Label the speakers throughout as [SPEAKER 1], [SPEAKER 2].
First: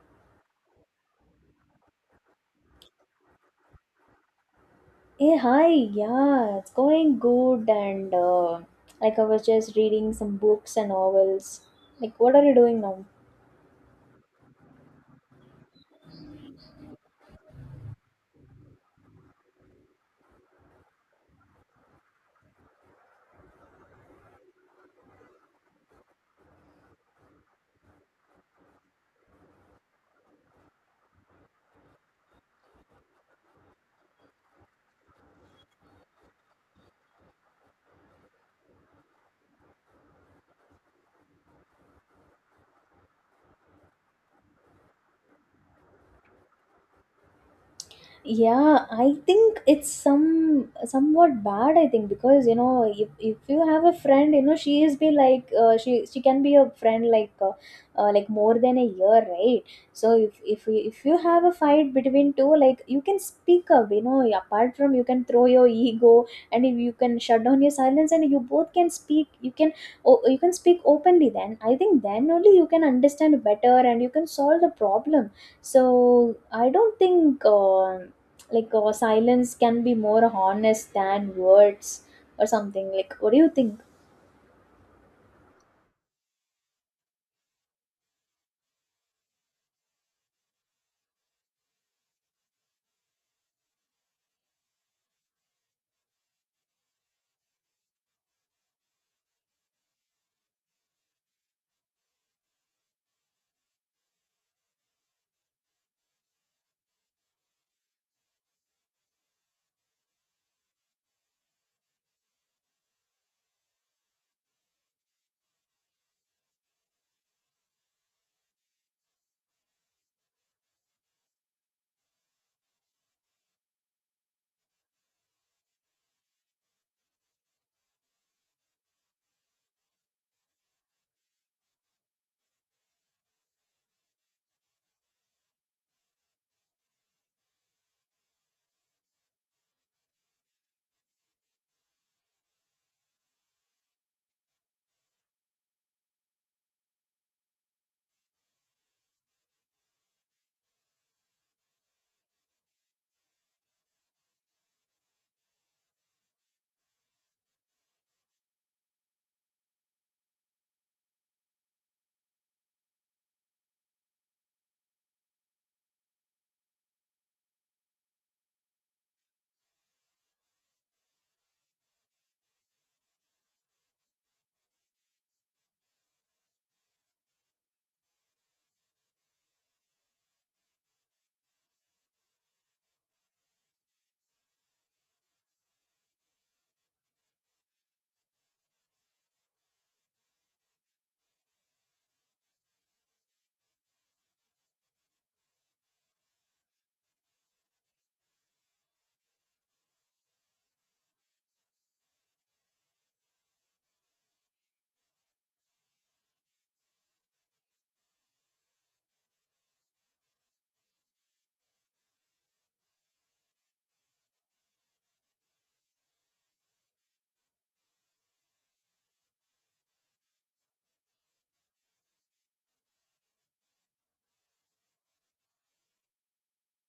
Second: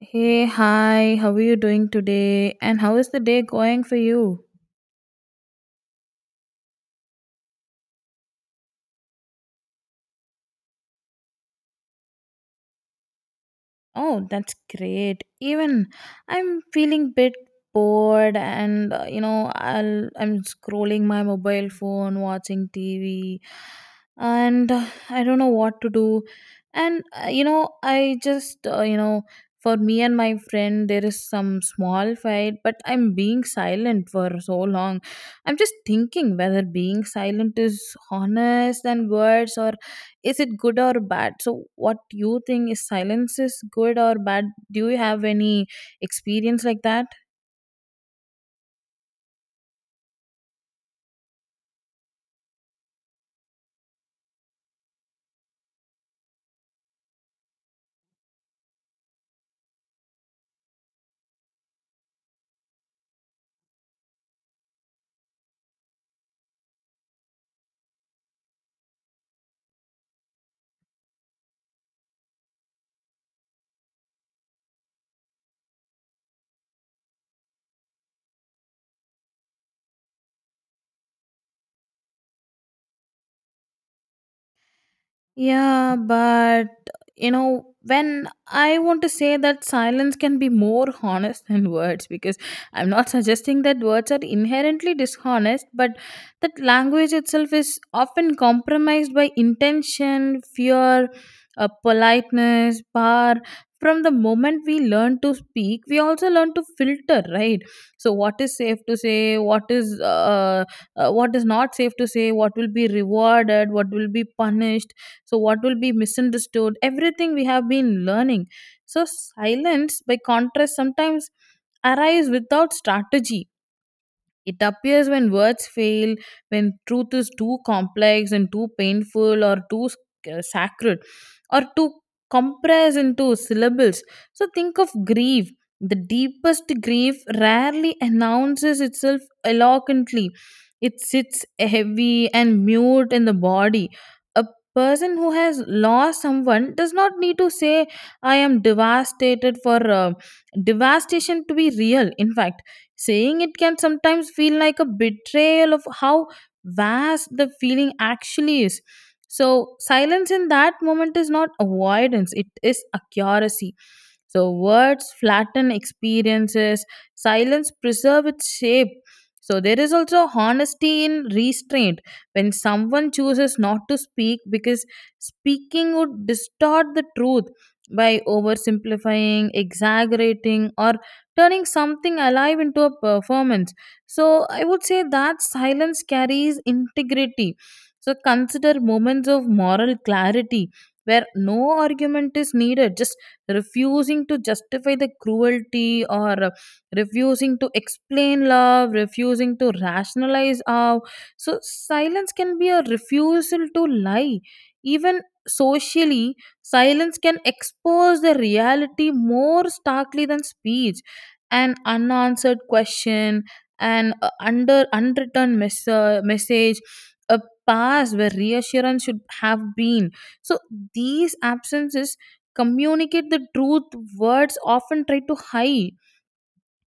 [SPEAKER 1] Hey, hi, how are you doing today? And how is the day going for you?
[SPEAKER 2] Hey, hi, yeah, it's going good. And like I was just reading some books and novels. Like, what are you doing now?
[SPEAKER 1] Oh, that's great. Even I'm feeling bit bored and I'm scrolling my mobile phone, watching TV and I don't know what to do. And you know, I just you know, For me and my friend there is some small fight, but I'm being silent for so long. I'm just thinking whether being silent is honest and words, or is it good or bad? So what do you think, is silence is good or bad? Do you have any experience like that?
[SPEAKER 2] Yeah, I think it's somewhat bad. I think because you know if you have a friend, you know she is be she can be a friend like more than a year, right? So if you have a fight between two, like you can speak up. You know, apart from you can throw your ego, and if you can shut down your silence, and you both can speak. You can, oh, you can speak openly. Then I think then only you can understand better and you can solve the problem. So I don't think silence can be more honest than words or something. Like, what do you think?
[SPEAKER 1] Yeah, but you know, when I want to say that silence can be more honest than words, because I'm not suggesting that words are inherently dishonest, but that language itself is often compromised by intention, fear, politeness, bar. From the moment we learn to speak, we also learn to filter, right? So, what is safe to say? What is not safe to say? What will be rewarded? What will be punished? So what will be misunderstood? Everything we have been learning. So silence, by contrast, sometimes arise without strategy. It appears when words fail, when truth is too complex and too painful, or too sacred, or too compressed into syllables. So think of grief. The deepest grief rarely announces itself eloquently. It sits heavy and mute in the body. A person who has lost someone does not need to say, I am devastated, for devastation to be real. In fact, saying it can sometimes feel like a betrayal of how vast the feeling actually is. So, silence in that moment is not avoidance, it is accuracy. So words flatten experiences, silence preserve its shape. So there is also honesty in restraint, when someone chooses not to speak because speaking would distort the truth by oversimplifying, exaggerating, or turning something alive into a performance. So I would say that silence carries integrity. So consider moments of moral clarity where no argument is needed, just refusing to justify the cruelty, or refusing to explain love, refusing to rationalize how. So silence can be a refusal to lie. Even socially, silence can expose the reality more starkly than speech. An unanswered question, an message, a past where reassurance should have been. So these absences communicate the truth words often try to hide.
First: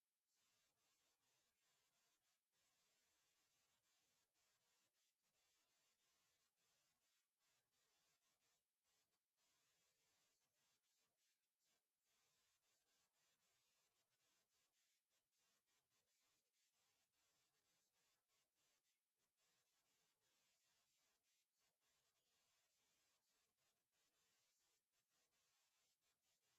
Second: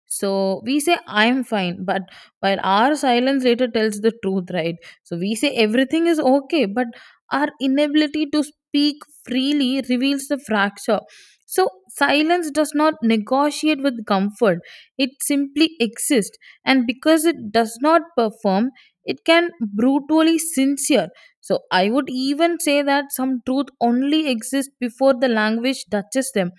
[SPEAKER 1] So we say, I'm fine, but while our silence later tells the truth, right? So we say everything is okay, but our inability to speak freely reveals the fracture. So silence does not negotiate with comfort, it simply exists. And because it does not perform, it can brutally sincere. So I would even say that some truth only exists before the language touches them,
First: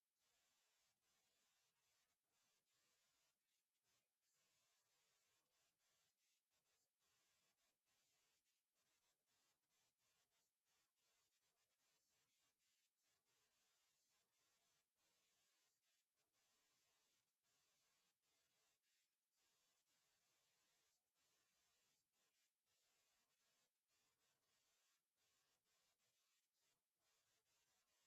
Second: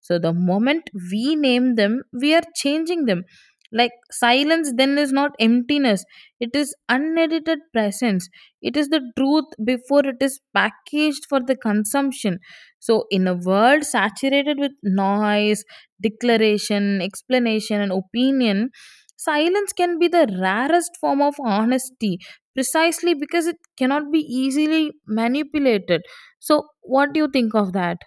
[SPEAKER 1] so the moment we name them, we are changing them. Like silence then is not emptiness, it is unedited presence. It is the truth before it is packaged for the consumption. So, in a world saturated with noise, declaration, explanation, and opinion, silence can be the rarest form of honesty, precisely because it cannot be easily manipulated. So, what do you think of that?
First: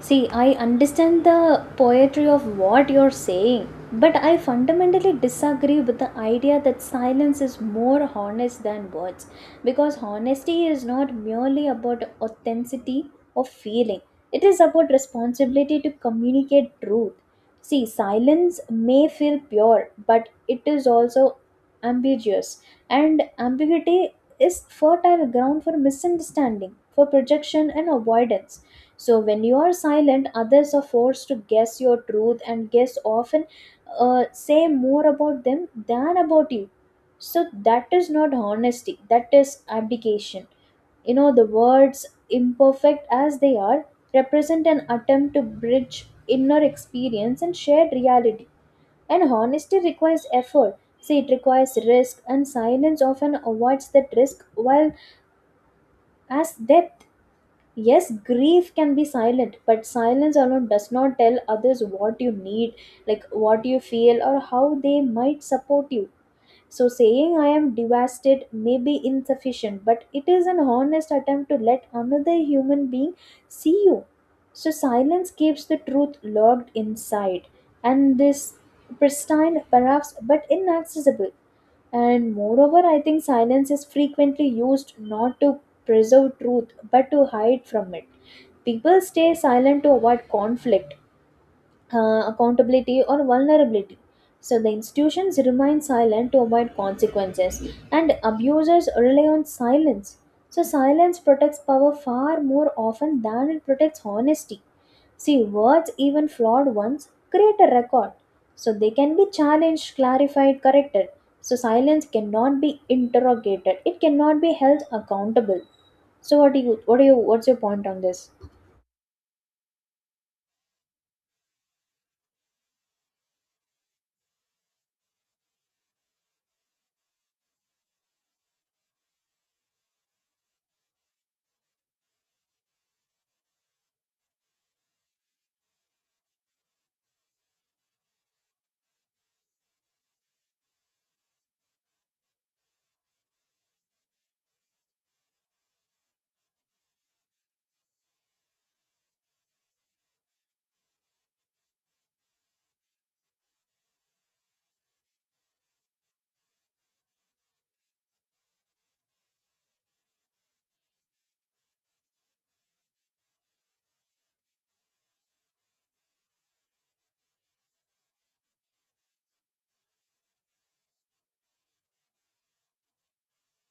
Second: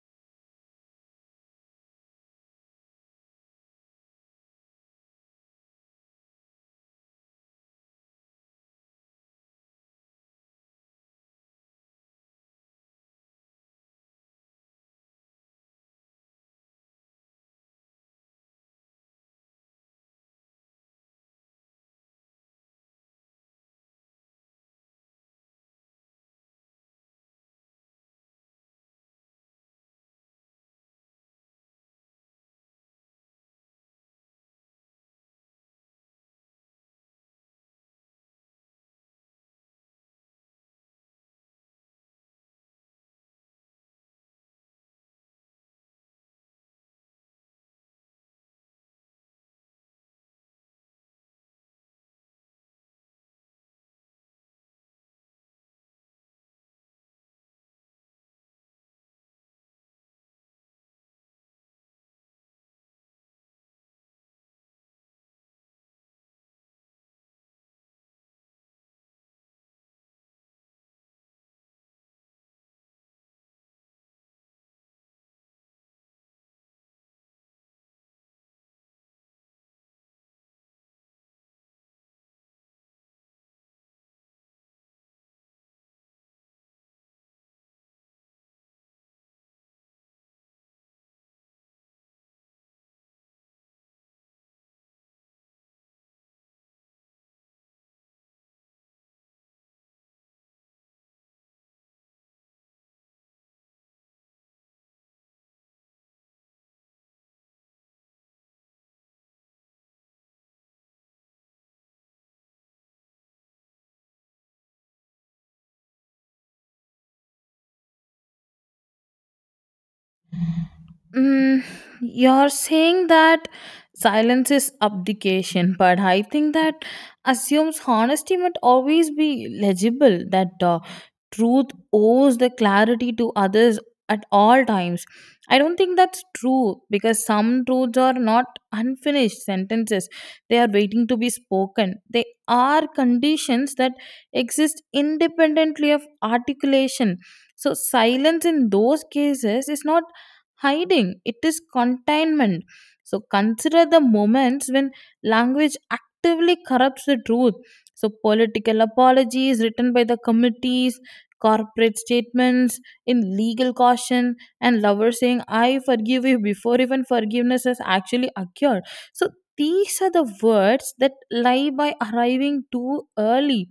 [SPEAKER 2] See, I understand the poetry of what you're saying, but I fundamentally disagree with the idea that silence is more honest than words because honesty is not merely about authenticity or feeling, it is about responsibility to communicate truth. See, silence may feel pure, but it is also ambiguous, and ambiguity is fertile ground for misunderstanding, for projection, and avoidance. So when you are silent, others are forced to guess your truth, and guess often say more about them than about you. So that is not honesty, that is abdication. You know, the words, imperfect as they are, represent an attempt to bridge inner experience and shared reality. And honesty requires effort. See, it requires risk, and silence often avoids that risk, while as depth, yes, grief can be silent, but silence alone does not tell others what you need, like what you feel or how they might support you. So saying I am devastated may be insufficient, but it is an honest attempt to let another human being see you. So silence keeps the truth locked inside, and this pristine, perhaps, but inaccessible. And moreover, I think silence is frequently used not to preserve truth but to hide from it. People stay silent to avoid conflict, accountability or vulnerability. So the institutions remain silent to avoid consequences, and abusers rely on silence. So silence protects power far more often than it protects honesty. See, words, even flawed ones, create a record. So they can be challenged, clarified, corrected. So silence cannot be interrogated. It cannot be held accountable. So what's your point on this?
[SPEAKER 1] Mm, you're saying that silence is abdication, but I think that assumes honesty must always be legible, that truth owes the clarity to others at all times. I don't think that's true, because some truths are not unfinished sentences. They are waiting to be spoken. They are conditions that exist independently of articulation. So, silence in those cases is not hiding, it is containment. So consider the moments when language actively corrupts the truth. So political apologies written by the committees, corporate statements in legal caution, and lovers saying, I forgive you, before even forgiveness has actually occurred. So these are the words that lie by arriving too early.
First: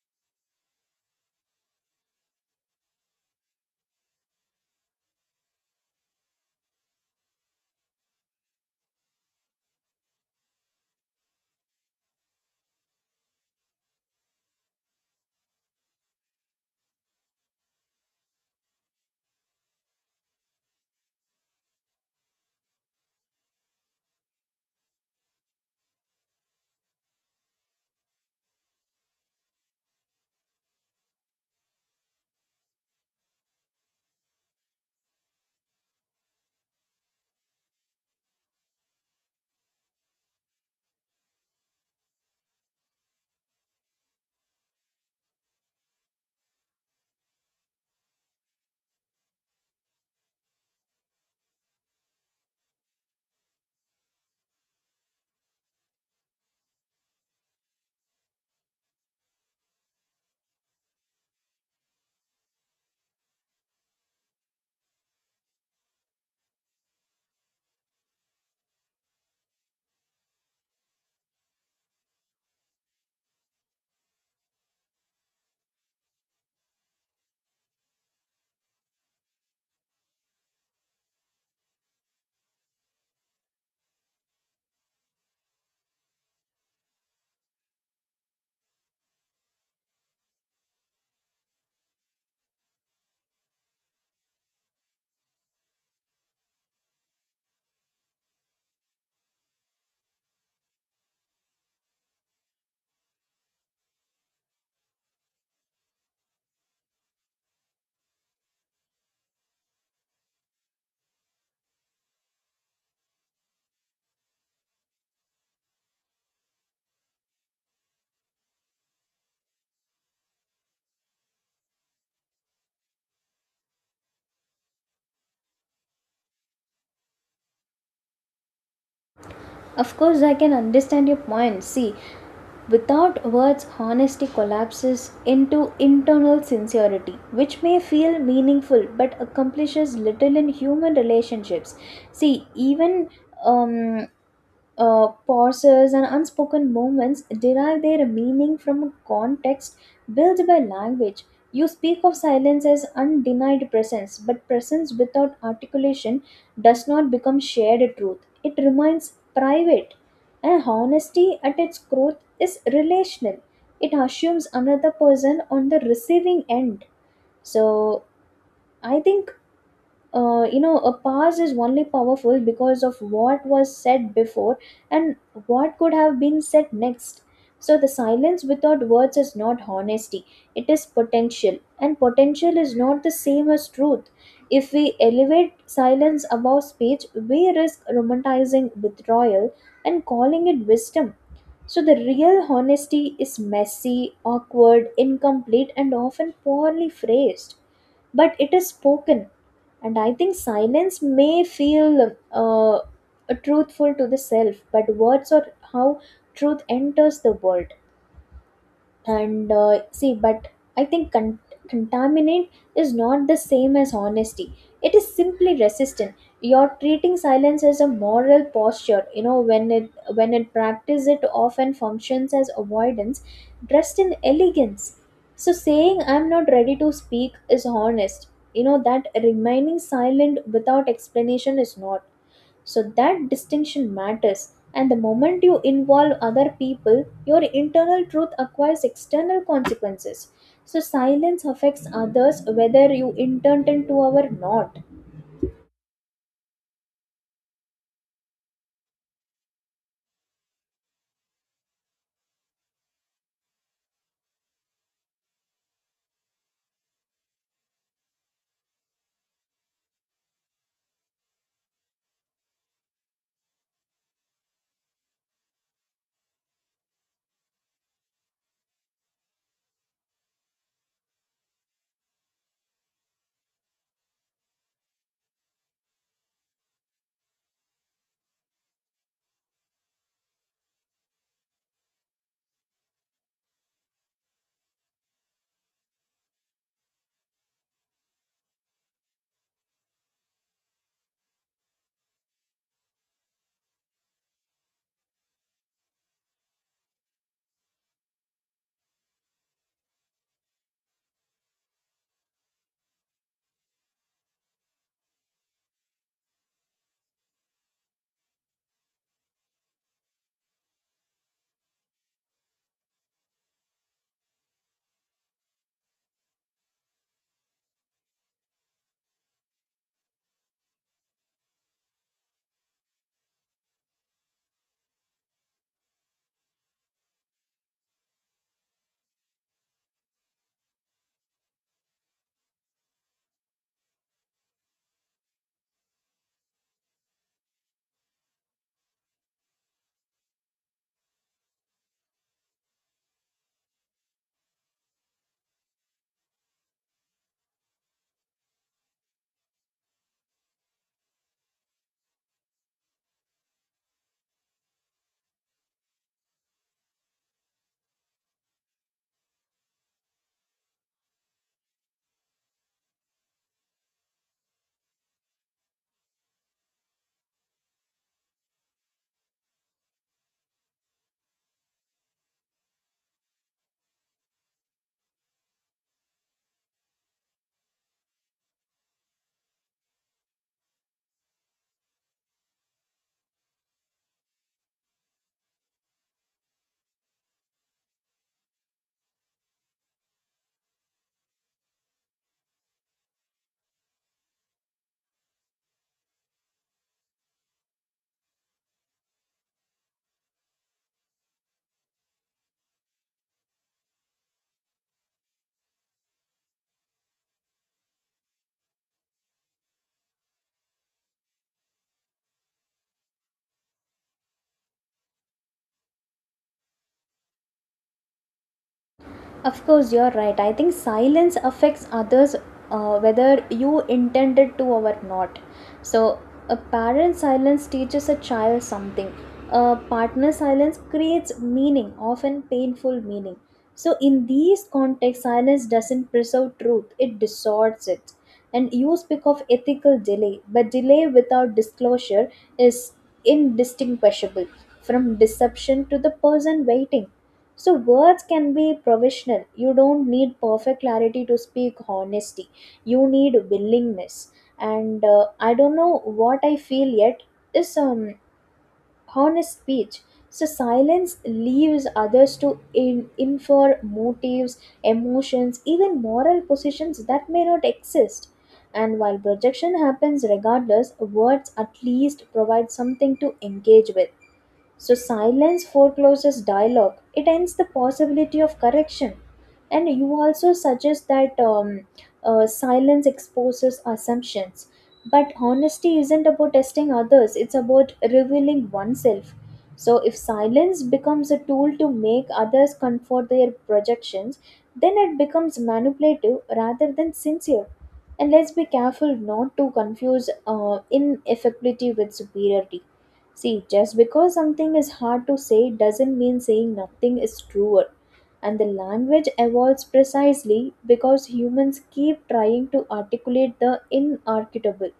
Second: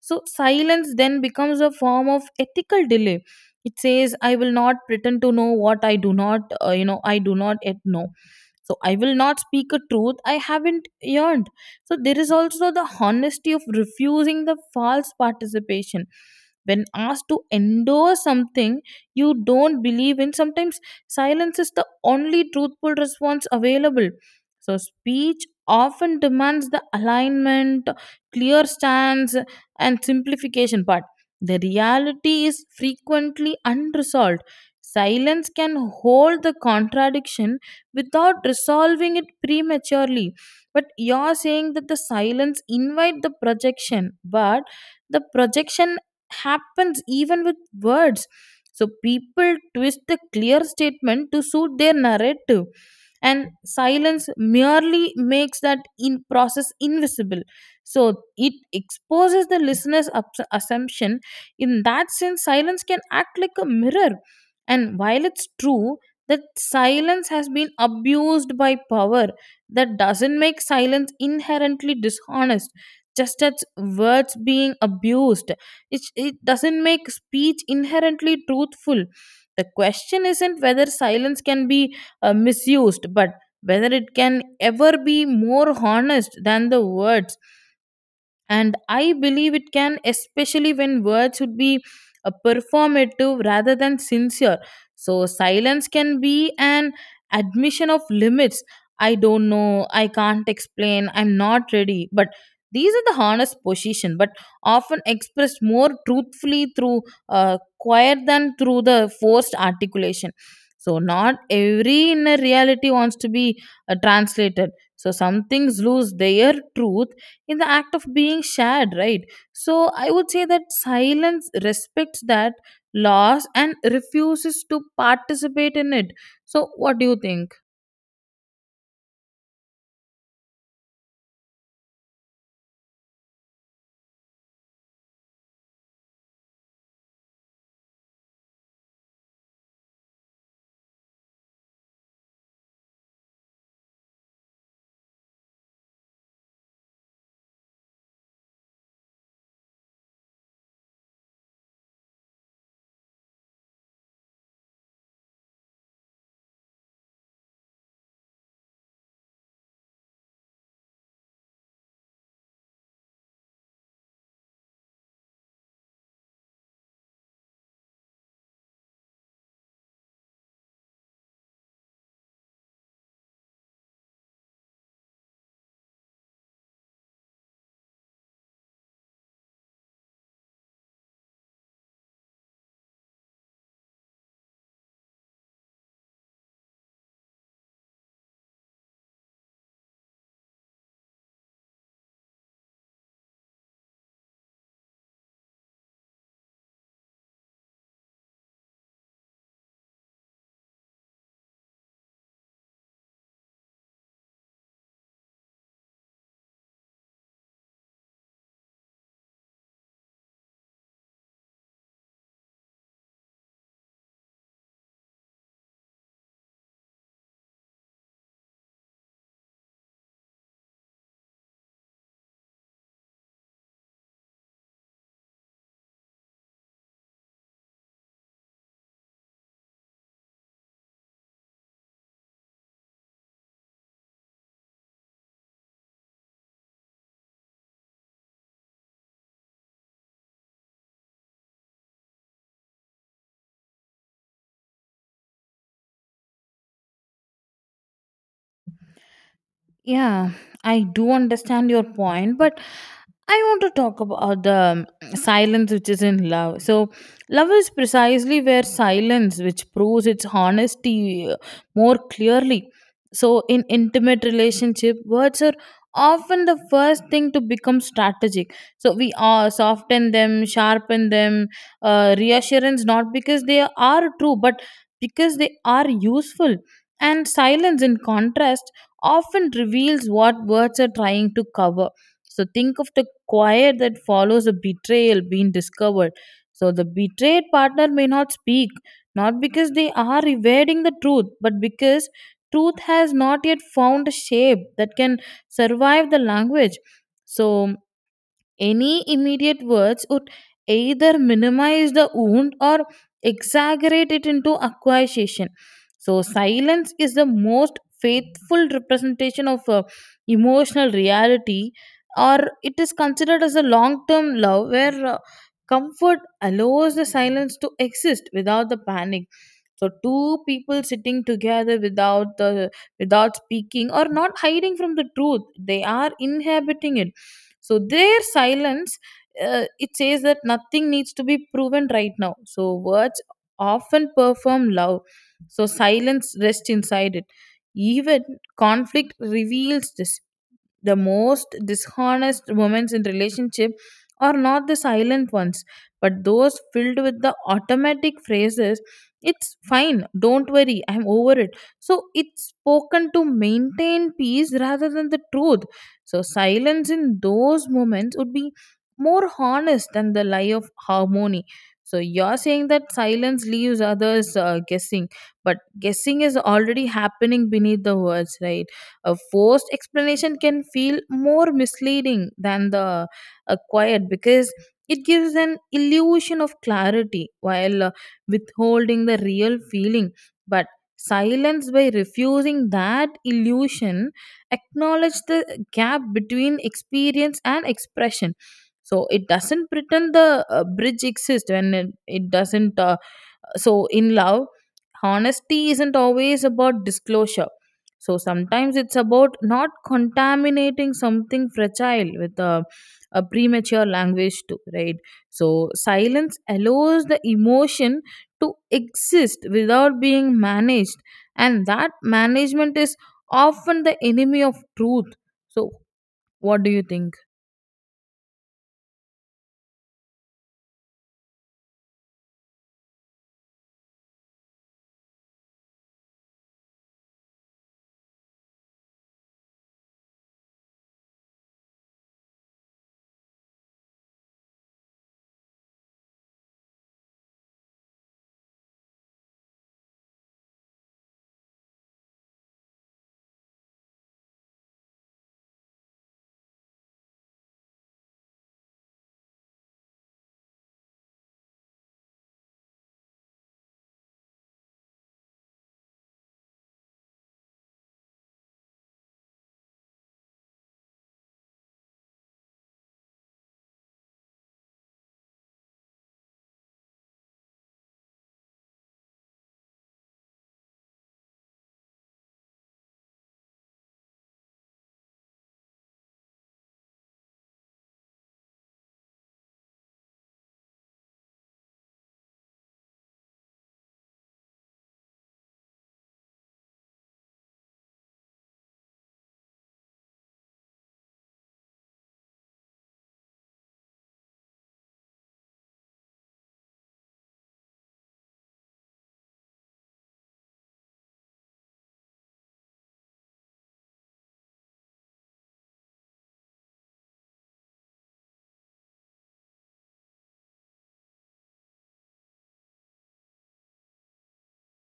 [SPEAKER 1] So silence then becomes a form of ethical delay. It says, I will not pretend to know what I do not I do not yet know. So I will not speak a truth I haven't yearned. So there is also the honesty of refusing the false participation. When asked to endorse something you don't believe in, sometimes silence is the only truthful response available. So speech often demands the alignment, clear stance and simplification, but the reality is frequently unresolved. Silence can hold the contradiction without resolving it prematurely. But you're saying that the silence invite the projection, but the projection happens even with words. So people twist the clear statement to suit their narrative, and silence merely makes that in process invisible. So it exposes the assumption. In that sense, silence can act like a mirror. And while it's true that silence has been abused by power, that doesn't make silence inherently dishonest, just as words being abused. It doesn't make speech inherently truthful. The question isn't whether silence can be misused, but whether it can ever be more honest than the words. And I believe it can, especially when words would be performative rather than sincere. So silence can be an admission of limits. I don't know, I can't explain, I'm not ready, but these are the honest position, but often expressed more truthfully through quiet than through the forced articulation. So not every inner reality wants to be translated. So some things lose their truth in the act of being shared, right? So I would say that silence respects that loss and refuses to participate in it. So what do you think?
[SPEAKER 2] Of course, I can understand your point. See, without words, honesty collapses into internal sincerity, which may feel meaningful but accomplishes little in human relationships. See, even um, pauses and unspoken moments derive their meaning from a context built by language. You speak of silence as undenied presence, but presence without articulation does not become shared truth. It remains private. And honesty at its core is relational, it assumes another person on the receiving end. So, I think you know, a past is only powerful because of what was said before and what could have been said next. So the silence without words is not honesty, it is potential, and potential is not the same as truth. If we elevate silence above speech, we risk romanticizing withdrawal and calling it wisdom. So the real honesty is messy, awkward, incomplete and often poorly phrased, but it is spoken. And I think silence may feel truthful to the self, but words are how truth enters the world. And See, but I think contaminant is not the same as honesty, it is simply resistant. You're treating silence as a moral posture, you know, when it practice it often functions as avoidance dressed in elegance. So saying I'm not ready to speak is honest, you know, that remaining silent without explanation is not. So that distinction matters, and the moment you involve other people, your internal truth acquires external consequences. So silence affects others whether you intend to or not.
[SPEAKER 1] Yeah, I do understand your point, but I want to talk about the silence which is in love. So, love is precisely where silence, which proves its honesty more clearly. So, in intimate relationship, words are often the first thing to become strategic. So, we soften them, sharpen them, reassurance, not because they are true, but because they are useful. And silence, in contrast, often reveals what words are trying to cover. So think of the quiet that follows a betrayal being discovered. So the betrayed partner may not speak, not because they are evading the truth, but because truth has not yet found a shape that can survive the language. So any immediate words would either minimize the wound or exaggerate it into accusation. So, silence is the most faithful representation of emotional reality. Or it is considered as a long term love where comfort allows the silence to exist without the panic. So two people sitting together without speaking, or not hiding from the truth, they are inhabiting it. So their silence, it says that nothing needs to be proven right now. So words often perform love, so silence rests inside it. Even conflict reveals this. The most dishonest moments in relationship are not the silent ones, but those filled with the automatic phrases. It's fine, don't worry, I'm over it. So it's spoken to maintain peace rather than the truth. So silence in those moments would be more honest than the lie of harmony. So you're saying that silence leaves others guessing, but guessing is already happening beneath the words, right? A forced explanation can feel more misleading than the acquired, because it gives an illusion of clarity while withholding the real feeling. But silence, by refusing that illusion, acknowledge the gap between experience and expression. So it doesn't pretend the bridge exists when it doesn't, so, in love, honesty isn't always about disclosure. So, sometimes it's about not contaminating something fragile with a premature language, too, right? So, silence allows the emotion to exist without being managed, and that management is often the enemy of truth. So, what do you think?
[SPEAKER 2] Of course, you're right. I think silence affects others whether you intended to or not. So, a parent's silence teaches a child something. A partner's silence creates meaning, often painful meaning. So, in these contexts, silence doesn't preserve truth, it distorts it. And you speak of ethical delay, but delay without disclosure is indistinguishable from deception to the person waiting. So words can be provisional. You don't need perfect clarity to speak honesty. You need willingness. And I don't know what I feel yet is honest speech. So silence leaves others to in infer motives, emotions, even moral positions that may not exist. And while projection happens regardless, words at least provide something to engage with. So silence forecloses dialogue. It ends the possibility of correction. And you also suggest that silence exposes assumptions. But honesty isn't about testing others, it's about revealing oneself. So if silence becomes a tool to make others comfort their projections, then it becomes manipulative rather than sincere. And let's be careful not to confuse ineffectivity with superiority. See, just because something is hard to say doesn't mean saying nothing is truer. And the language evolves precisely because humans keep trying to articulate the inarticulable.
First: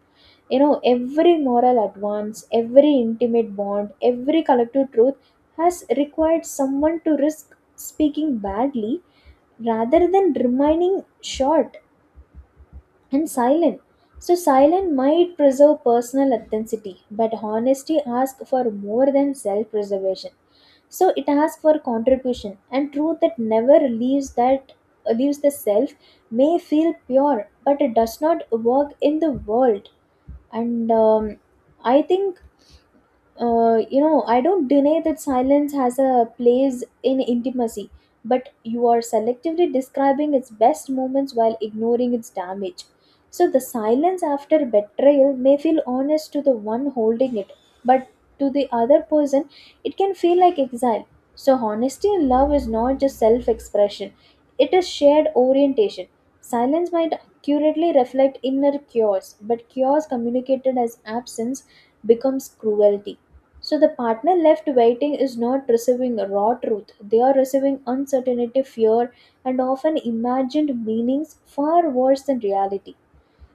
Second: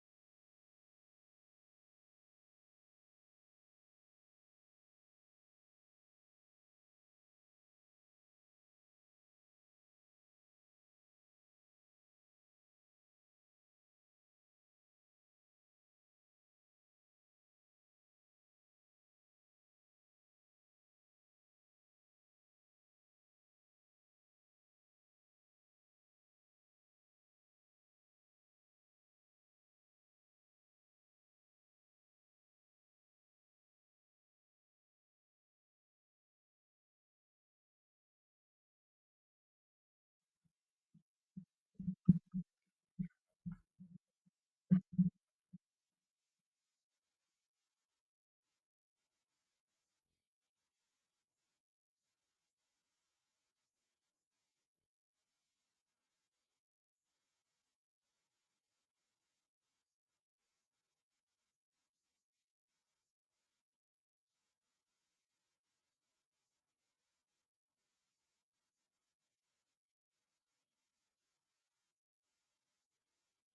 [SPEAKER 2] You know, every moral advance, every intimate bond, every collective truth has required someone to risk speaking badly rather than remaining short and silent. So, silent might preserve personal authenticity, but honesty asks for more than self preservation. So, it asks for contribution, and truth that never leaves that leaves the self may feel pure, but it does not work in the world. And I think you know, I don't deny that silence has a place in intimacy, but you are selectively describing its best moments while ignoring its damage. So the silence after betrayal may feel honest to the one holding it, but to the other person, it can feel like exile. So honesty in love is not just self-expression; it is shared orientation. Silence might accurately reflect inner chaos, but chaos communicated as absence becomes cruelty. So the partner left waiting is not receiving raw truth. They are receiving uncertainty, fear, and often imagined meanings far worse than reality.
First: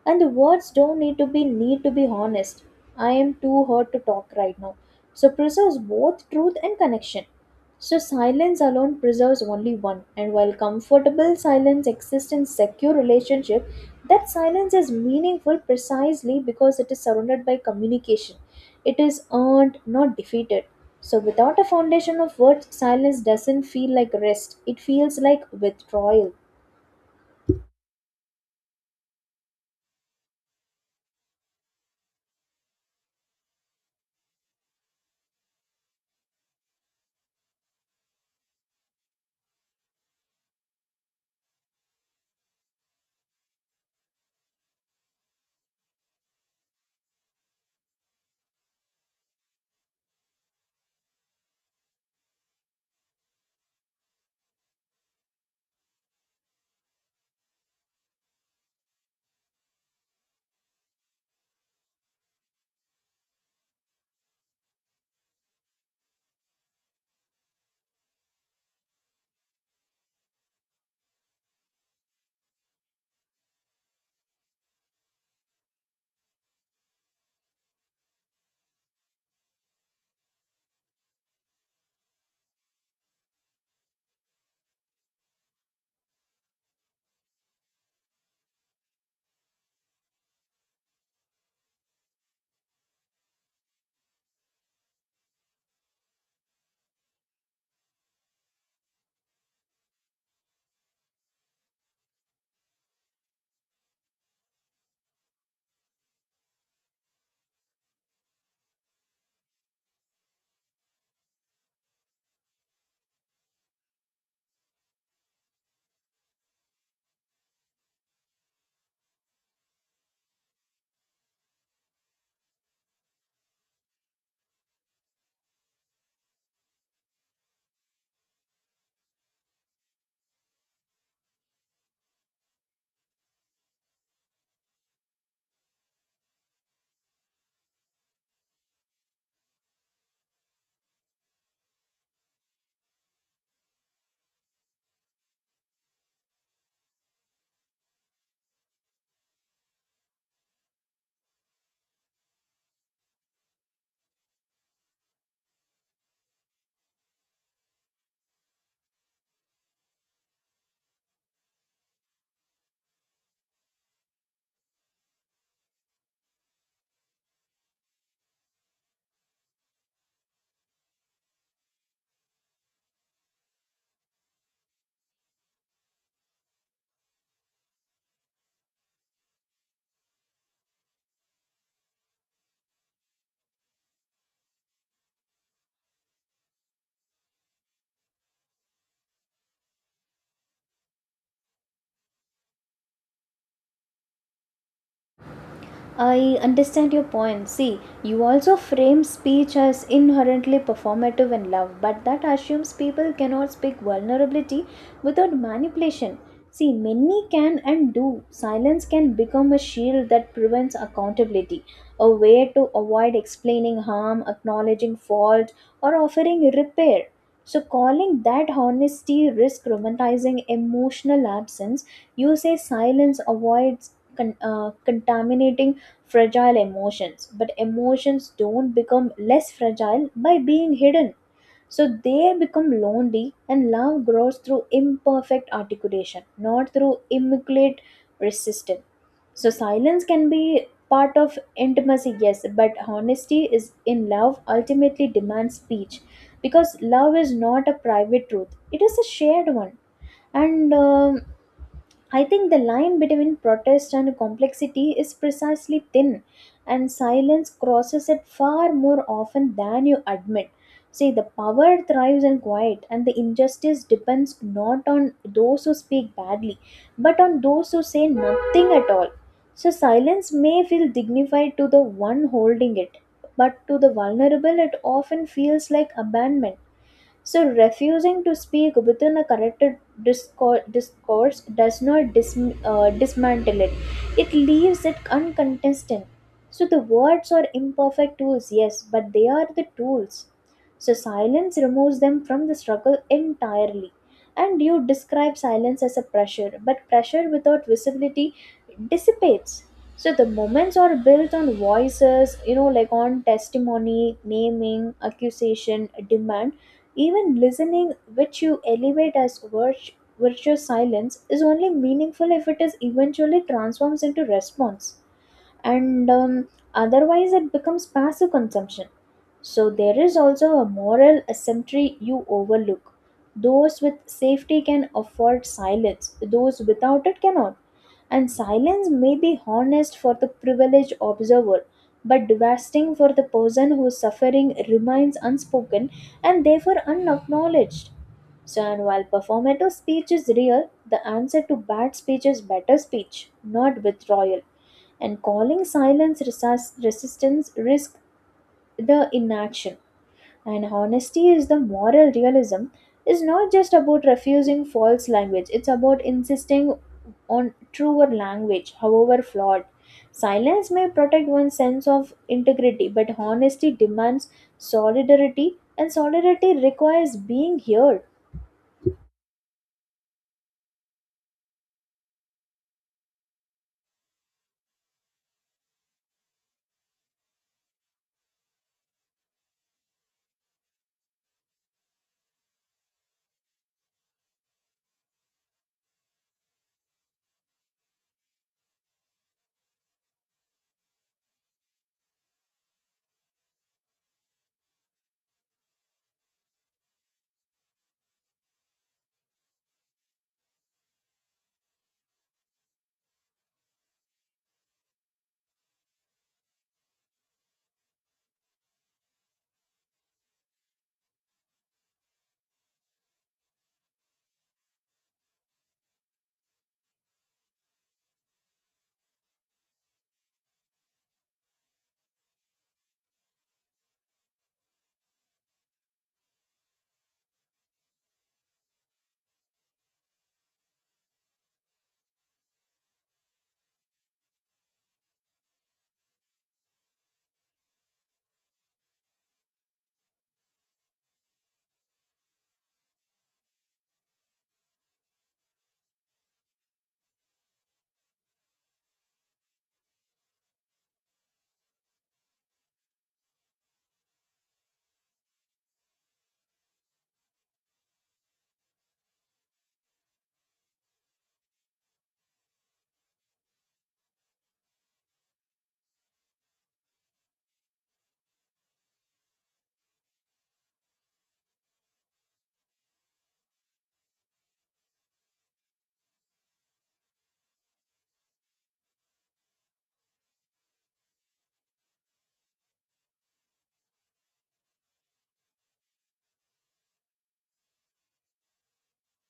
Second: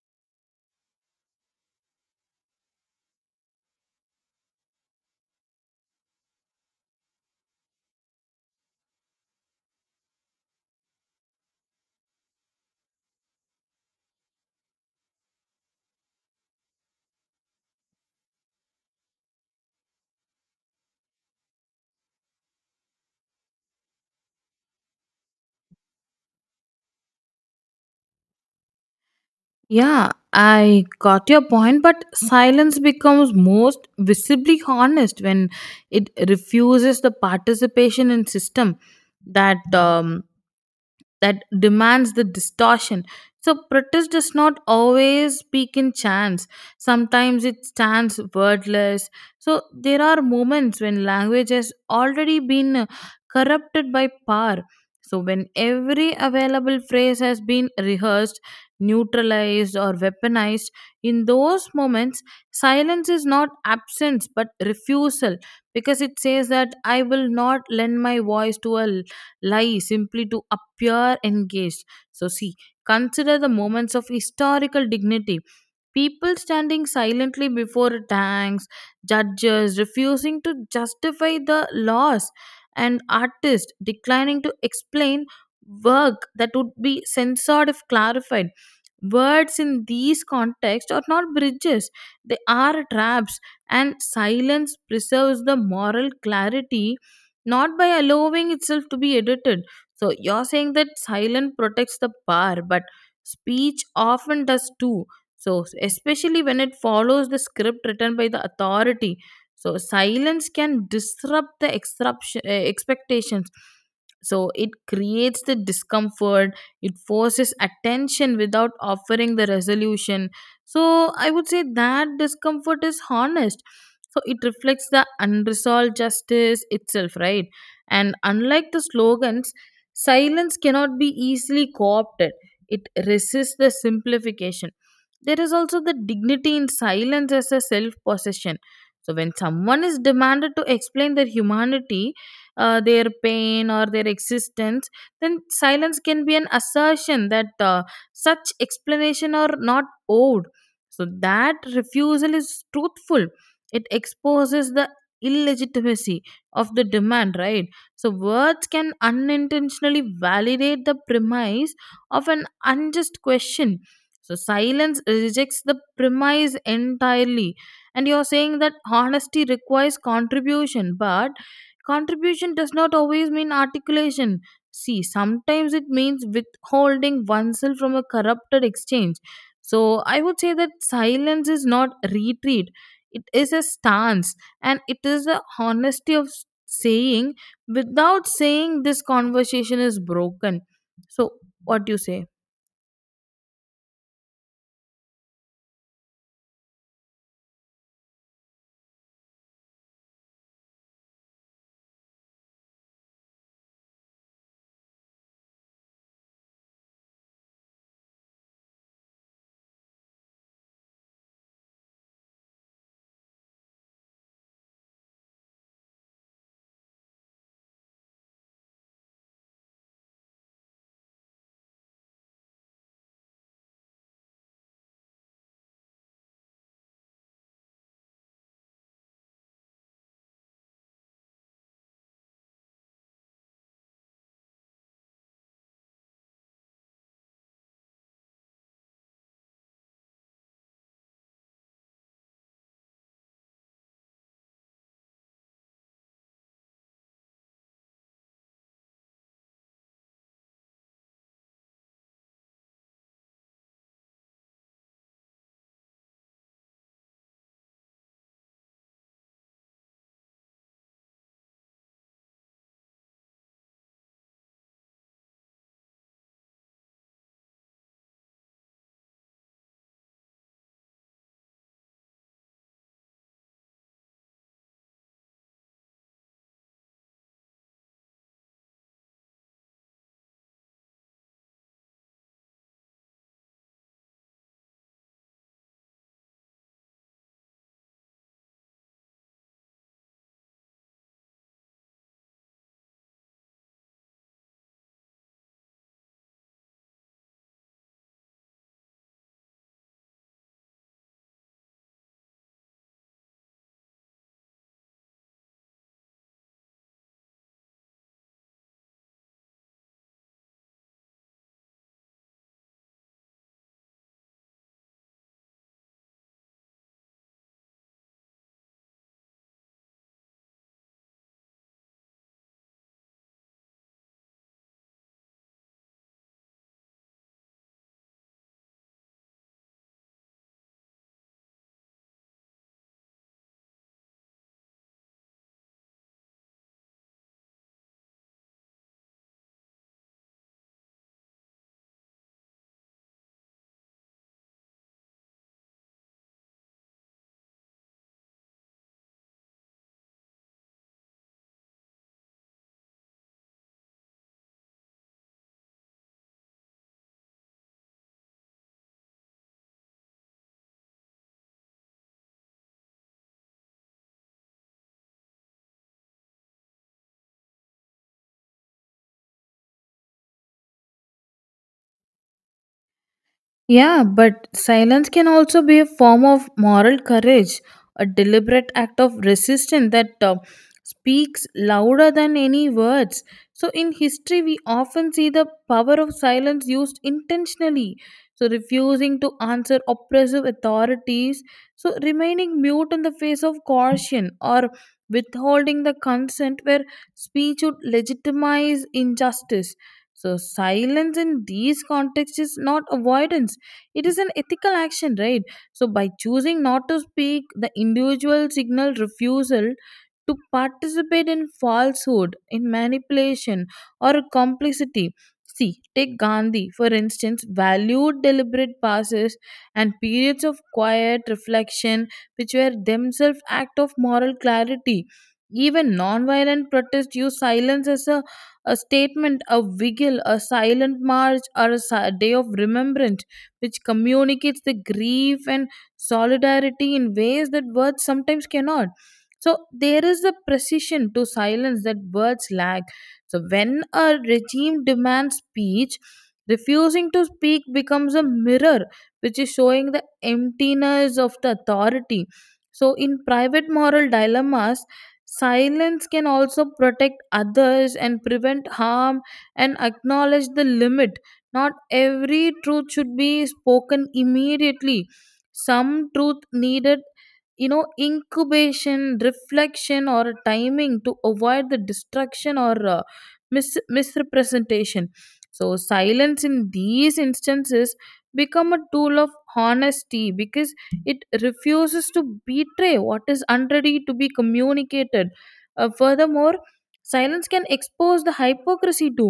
[SPEAKER 2] And the words don't need to be honest. I am too hurt to talk right now, so preserves both truth and connection. So silence alone preserves only one. And while comfortable silence exists in secure relationship, that silence is meaningful precisely because it is surrounded by communication, it is earned, not defeated. So without a foundation of words, silence doesn't feel like rest, it feels like withdrawal.
[SPEAKER 1] Yeah, I got your point, but silence becomes most visibly honest when it refuses the participation in system that that demands the distortion. So protest does not always speak in chants. Sometimes it stands wordless. So there are moments when language has already been corrupted by power. So when every available phrase has been rehearsed, neutralized or weaponized, in those moments silence is not absence but refusal, because it says that I will not lend my voice to a lie simply to appear engaged. So, see, consider the moments of historical dignity. People standing silently before tanks, judges refusing to justify the loss, and artists declining to explain work that would be censored if clarified. Words in these contexts are not bridges, they are traps, and silence preserves the moral clarity not by allowing itself to be edited. So, you're saying that silence protects the power, but speech often does too. So, especially when it follows the script written by the authority. So, silence can disrupt the expectations. So, it creates the discomfort, it forces attention without offering the resolution. So, I would say that discomfort is honest. So it reflects the unresolved justice itself, right? And unlike the slogans, silence cannot be easily co-opted. It resists the simplification. There is also the dignity in silence as a self possession. So when someone is demanded to explain their humanity, their pain or their existence, then silence can be an assertion that such explanation are not owed. So that refusal is truthful. It exposes the illegitimacy of the demand, right? So words can unintentionally validate the premise of an unjust question. So silence rejects the premise entirely. And you're saying that honesty requires contribution, but contribution does not always mean articulation. See, sometimes it means withholding oneself from a corrupted exchange. So I would say that silence is not retreat, it is a stance, and it is the honesty of saying without saying this conversation is broken. So, what do you say?
[SPEAKER 2] I understand your point. See, you also frame speech as inherently performative in love, but that assumes people cannot speak vulnerability without manipulation. See, many can and do. Silence can become a shield that prevents accountability, a way to avoid explaining harm, acknowledging fault, or offering repair. So, calling that honesty risk romanticizing emotional absence. You say silence avoids contaminating fragile emotions, but emotions don't become less fragile by being hidden, so they become lonely. And love grows through imperfect articulation, not through immaculate resistance. So silence can be part of intimacy, yes, but honesty is in love ultimately demands speech, because love is not a private truth, it is a shared one. And I think the line between protest and complexity is precisely thin, and silence crosses it far more often than you admit. See, the power thrives in quiet, and the injustice depends not on those who speak badly, but on those who say nothing at all. So, silence may feel dignified to the one holding it, but to the vulnerable, it often feels like abandonment. So, refusing to speak within a discourse does not dismantle it, it leaves it uncontested. So, the words are imperfect tools, yes, but they are the tools. So, silence removes them from the struggle entirely. And you describe silence as a pressure, but pressure without visibility dissipates. So, the moments are built on voices, you know, like on testimony, naming, accusation, demand. Even listening, which you elevate as virtuous silence, is only meaningful if it is eventually transforms into response, and otherwise it becomes passive consumption. So there is also a moral asymmetry you overlook. Those with safety can afford silence, those without it cannot. And silence may be honest for the privileged observer, but devastating for the person whose suffering remains unspoken and therefore unacknowledged. So, and while performative speech is real, the answer to bad speech is better speech, not withdrawal. And calling silence resistance risk the inaction. And honesty is the moral realism is not just about refusing false language, it's about insisting on truer language, however flawed. Silence may protect one's sense of integrity, but honesty demands solidarity, and solidarity requires being heard.
[SPEAKER 1] Yeah, but silence can also be a form of moral courage, a deliberate act of resistance that speaks louder than any words. So, in history, we often see the power of silence used intentionally. So, refusing to answer oppressive authorities, so remaining mute in the face of caution, or withholding the consent where speech would legitimize injustice. So, silence in these contexts is not avoidance, it is an ethical action, right? So, by choosing not to speak, the individual signal refusal to participate in falsehood, in manipulation, or complicity. See, take Gandhi, for instance, valued deliberate pauses and periods of quiet reflection, which were themselves acts of moral clarity. Even nonviolent protest used silence as a statement, a vigil, a silent march, or a day of remembrance, which communicates the grief and solidarity in ways that words sometimes cannot. So there is a precision to silence that words lack. So when a regime demands speech, refusing to speak becomes a mirror which is showing the emptiness of the authority. So in private moral dilemmas, silence can also protect others and prevent harm and acknowledge the limit. Not every truth should be spoken immediately. Some truth needed, you know, incubation, reflection, or timing to avoid the destruction or misrepresentation. So silence in these instances become a tool of honesty because it refuses to betray what is unready to be communicated. Furthermore, silence can expose the hypocrisy too.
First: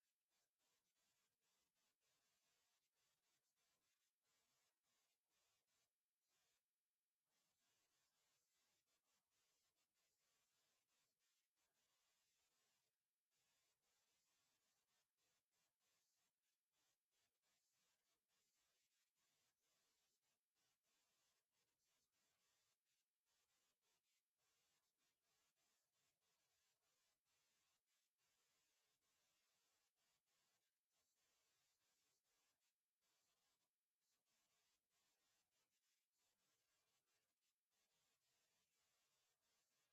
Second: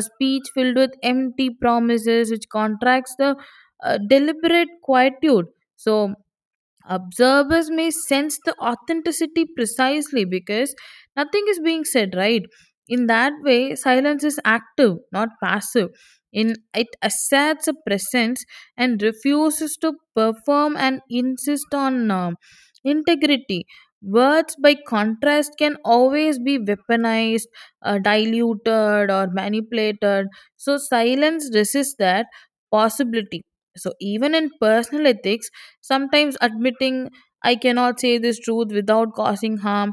[SPEAKER 1] A speech filled with empty promises which contracts the deliberate quietude. So observers may sense the authenticity precisely because nothing is being said, right? In that way silence is active, not passive. In it asserts a presence and refuses to perform and insist on integrity. Words by contrast can always be weaponized, diluted, or manipulated. So silence resists that possibility. So even in personal ethics, sometimes admitting I cannot say this truth without causing harm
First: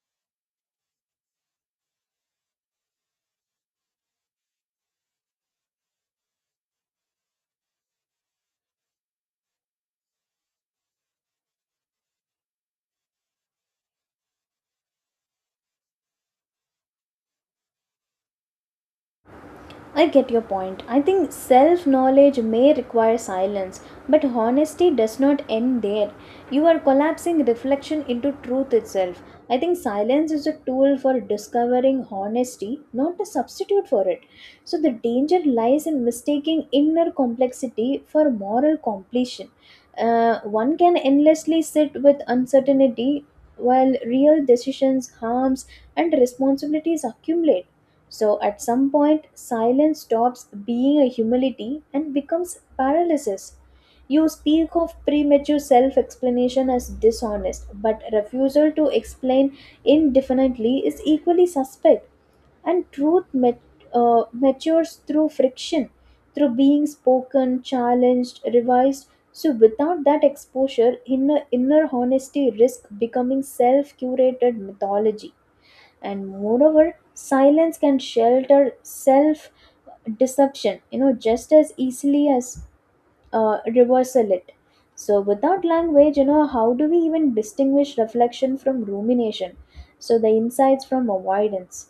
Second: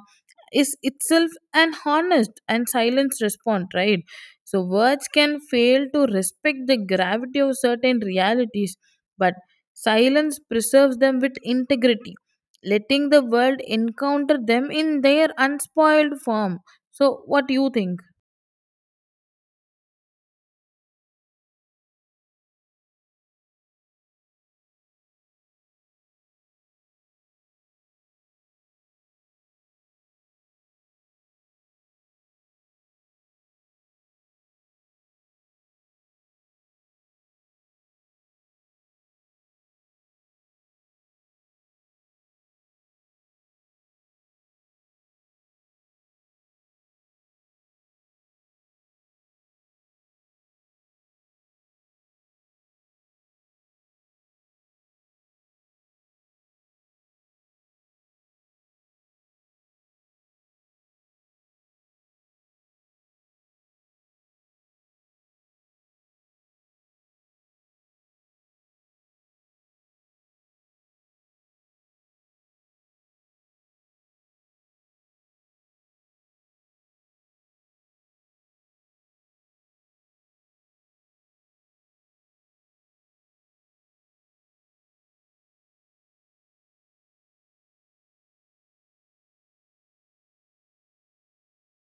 [SPEAKER 1] is itself an honest and silenced response, right? So words can fail to respect the gravity of certain realities, but silence preserves them with integrity, letting the world encounter them in their unspoiled form. So what do you think?
[SPEAKER 2] I get your point. I think self knowledge may require silence, but honesty does not end there. You are collapsing reflection into truth itself. I think silence is a tool for discovering honesty, not a substitute for it. So the danger lies in mistaking inner complexity for moral completion. One can endlessly sit with uncertainty while real decisions, harms, and responsibilities accumulate. So at some point, silence stops being a humility and becomes paralysis. You speak of premature self explanation as dishonest, but refusal to explain indefinitely is equally suspect, and truth matures through friction, through being spoken, challenged, revised. So, without that exposure, inner honesty risks becoming self curated mythology. And moreover silence can shelter self deception, you know, just as easily as reversal it. So without language, you know, how do we even distinguish reflection from rumination, so the insights from avoidance.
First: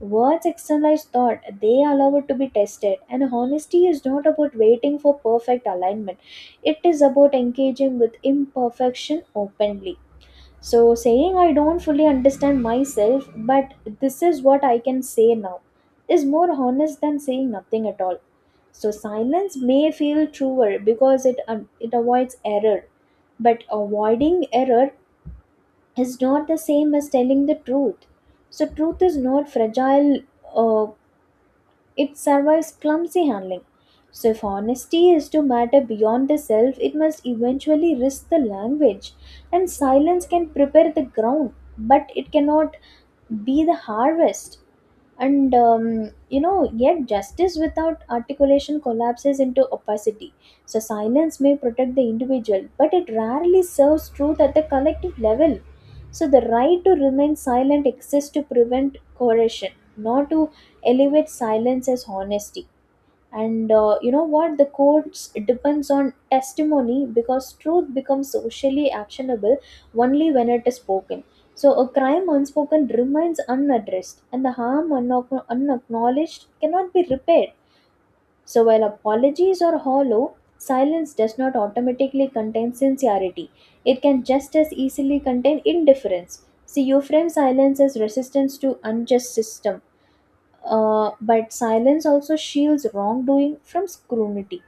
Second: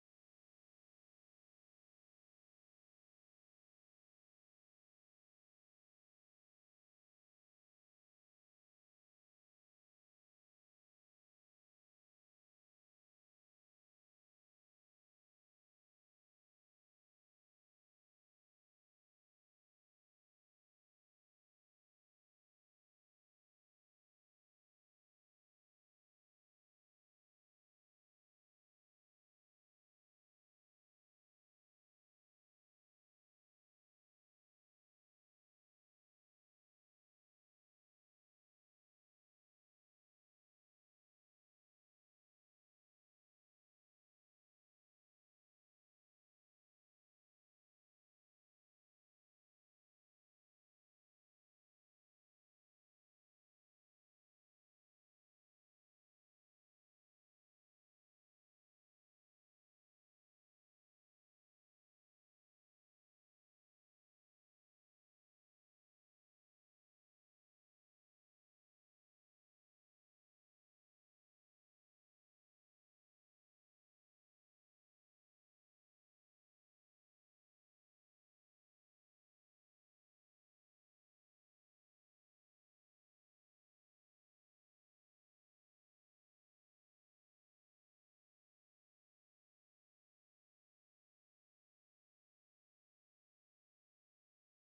[SPEAKER 2] Words externalize thought, they allow it to be tested, and honesty is not about waiting for perfect alignment, it is about engaging with imperfection openly. So, saying I don't fully understand myself, but this is what I can say now, is more honest than saying nothing at all. So, silence may feel truer because it avoids error, but avoiding error is not the same as telling the truth. So, truth is not fragile uh, it survives clumsy handling. So, if honesty is to matter beyond the self, it must eventually risk the language. And silence can prepare the ground, but it cannot be the harvest. And You know, yet justice without articulation collapses into opacity. So silence may protect the individual, but it rarely serves truth at the collective level. So the right to remain silent exists to prevent coercion, not to elevate silence as honesty. And You know what, the courts depends on testimony because truth becomes socially actionable only when it is spoken. So a crime unspoken remains unaddressed, and the harm unacknowledged cannot be repaired. So while apologies are hollow, silence does not automatically contain sincerity, it can just as easily contain indifference. See, you frame silence as resistance to unjust system, but silence also shields wrongdoing from scrutiny.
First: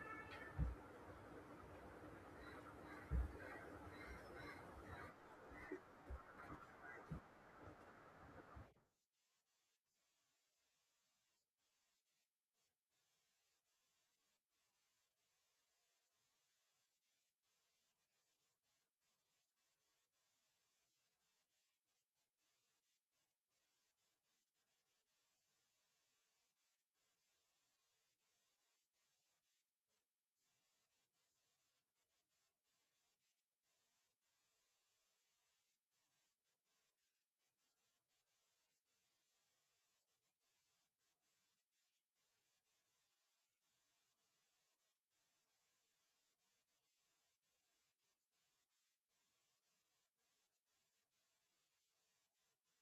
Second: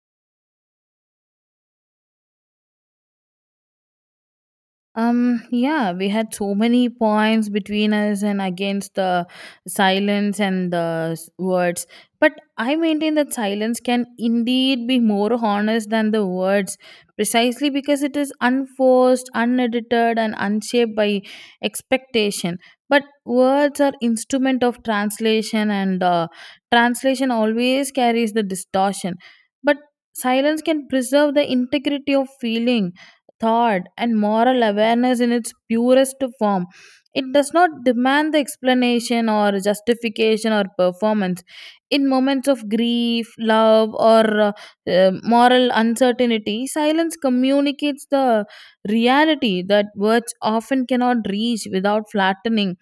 [SPEAKER 1] Yeah, we had so many points between us and against the silence and the words. But I maintain that silence can indeed be more honest than the words, precisely because it is unforced, unedited, and unshaped by expectation. But words are instrument of translation, and translation always carries the distortion. But silence can preserve the integrity of feeling, thought, and moral awareness in its purest form. It does not demand the explanation or justification or performance. In moments of grief, love, or moral uncertainty, silence communicates the reality that words often cannot reach without flattening.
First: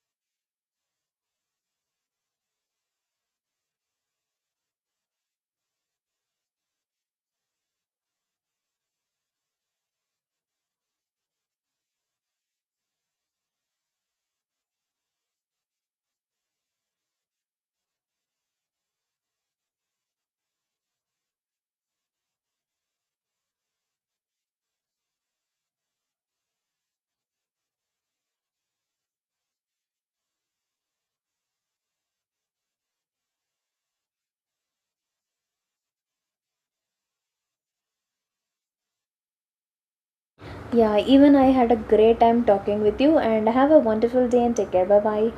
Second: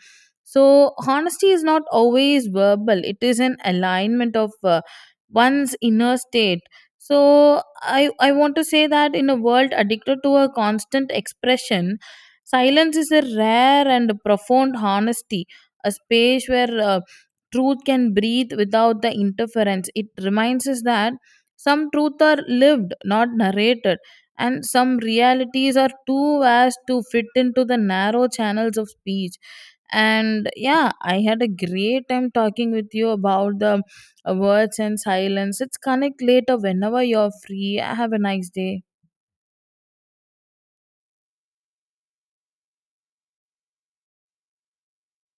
[SPEAKER 1] So, honesty is not always verbal, it is an alignment of one's inner state. So, I want to say that in a world addicted to a constant expression, silence is a rare and profound honesty, a space where truth can breathe without the interference. It reminds us that some truths are lived, not narrated, and some realities are too vast to fit into the narrow channels of speech. And yeah, I had a great time talking with you about the words and silence. Let's connect later whenever you're free. Have a nice day.
[SPEAKER 2] Yeah, even I had a great time talking with you, and have a wonderful day and take care. Bye bye.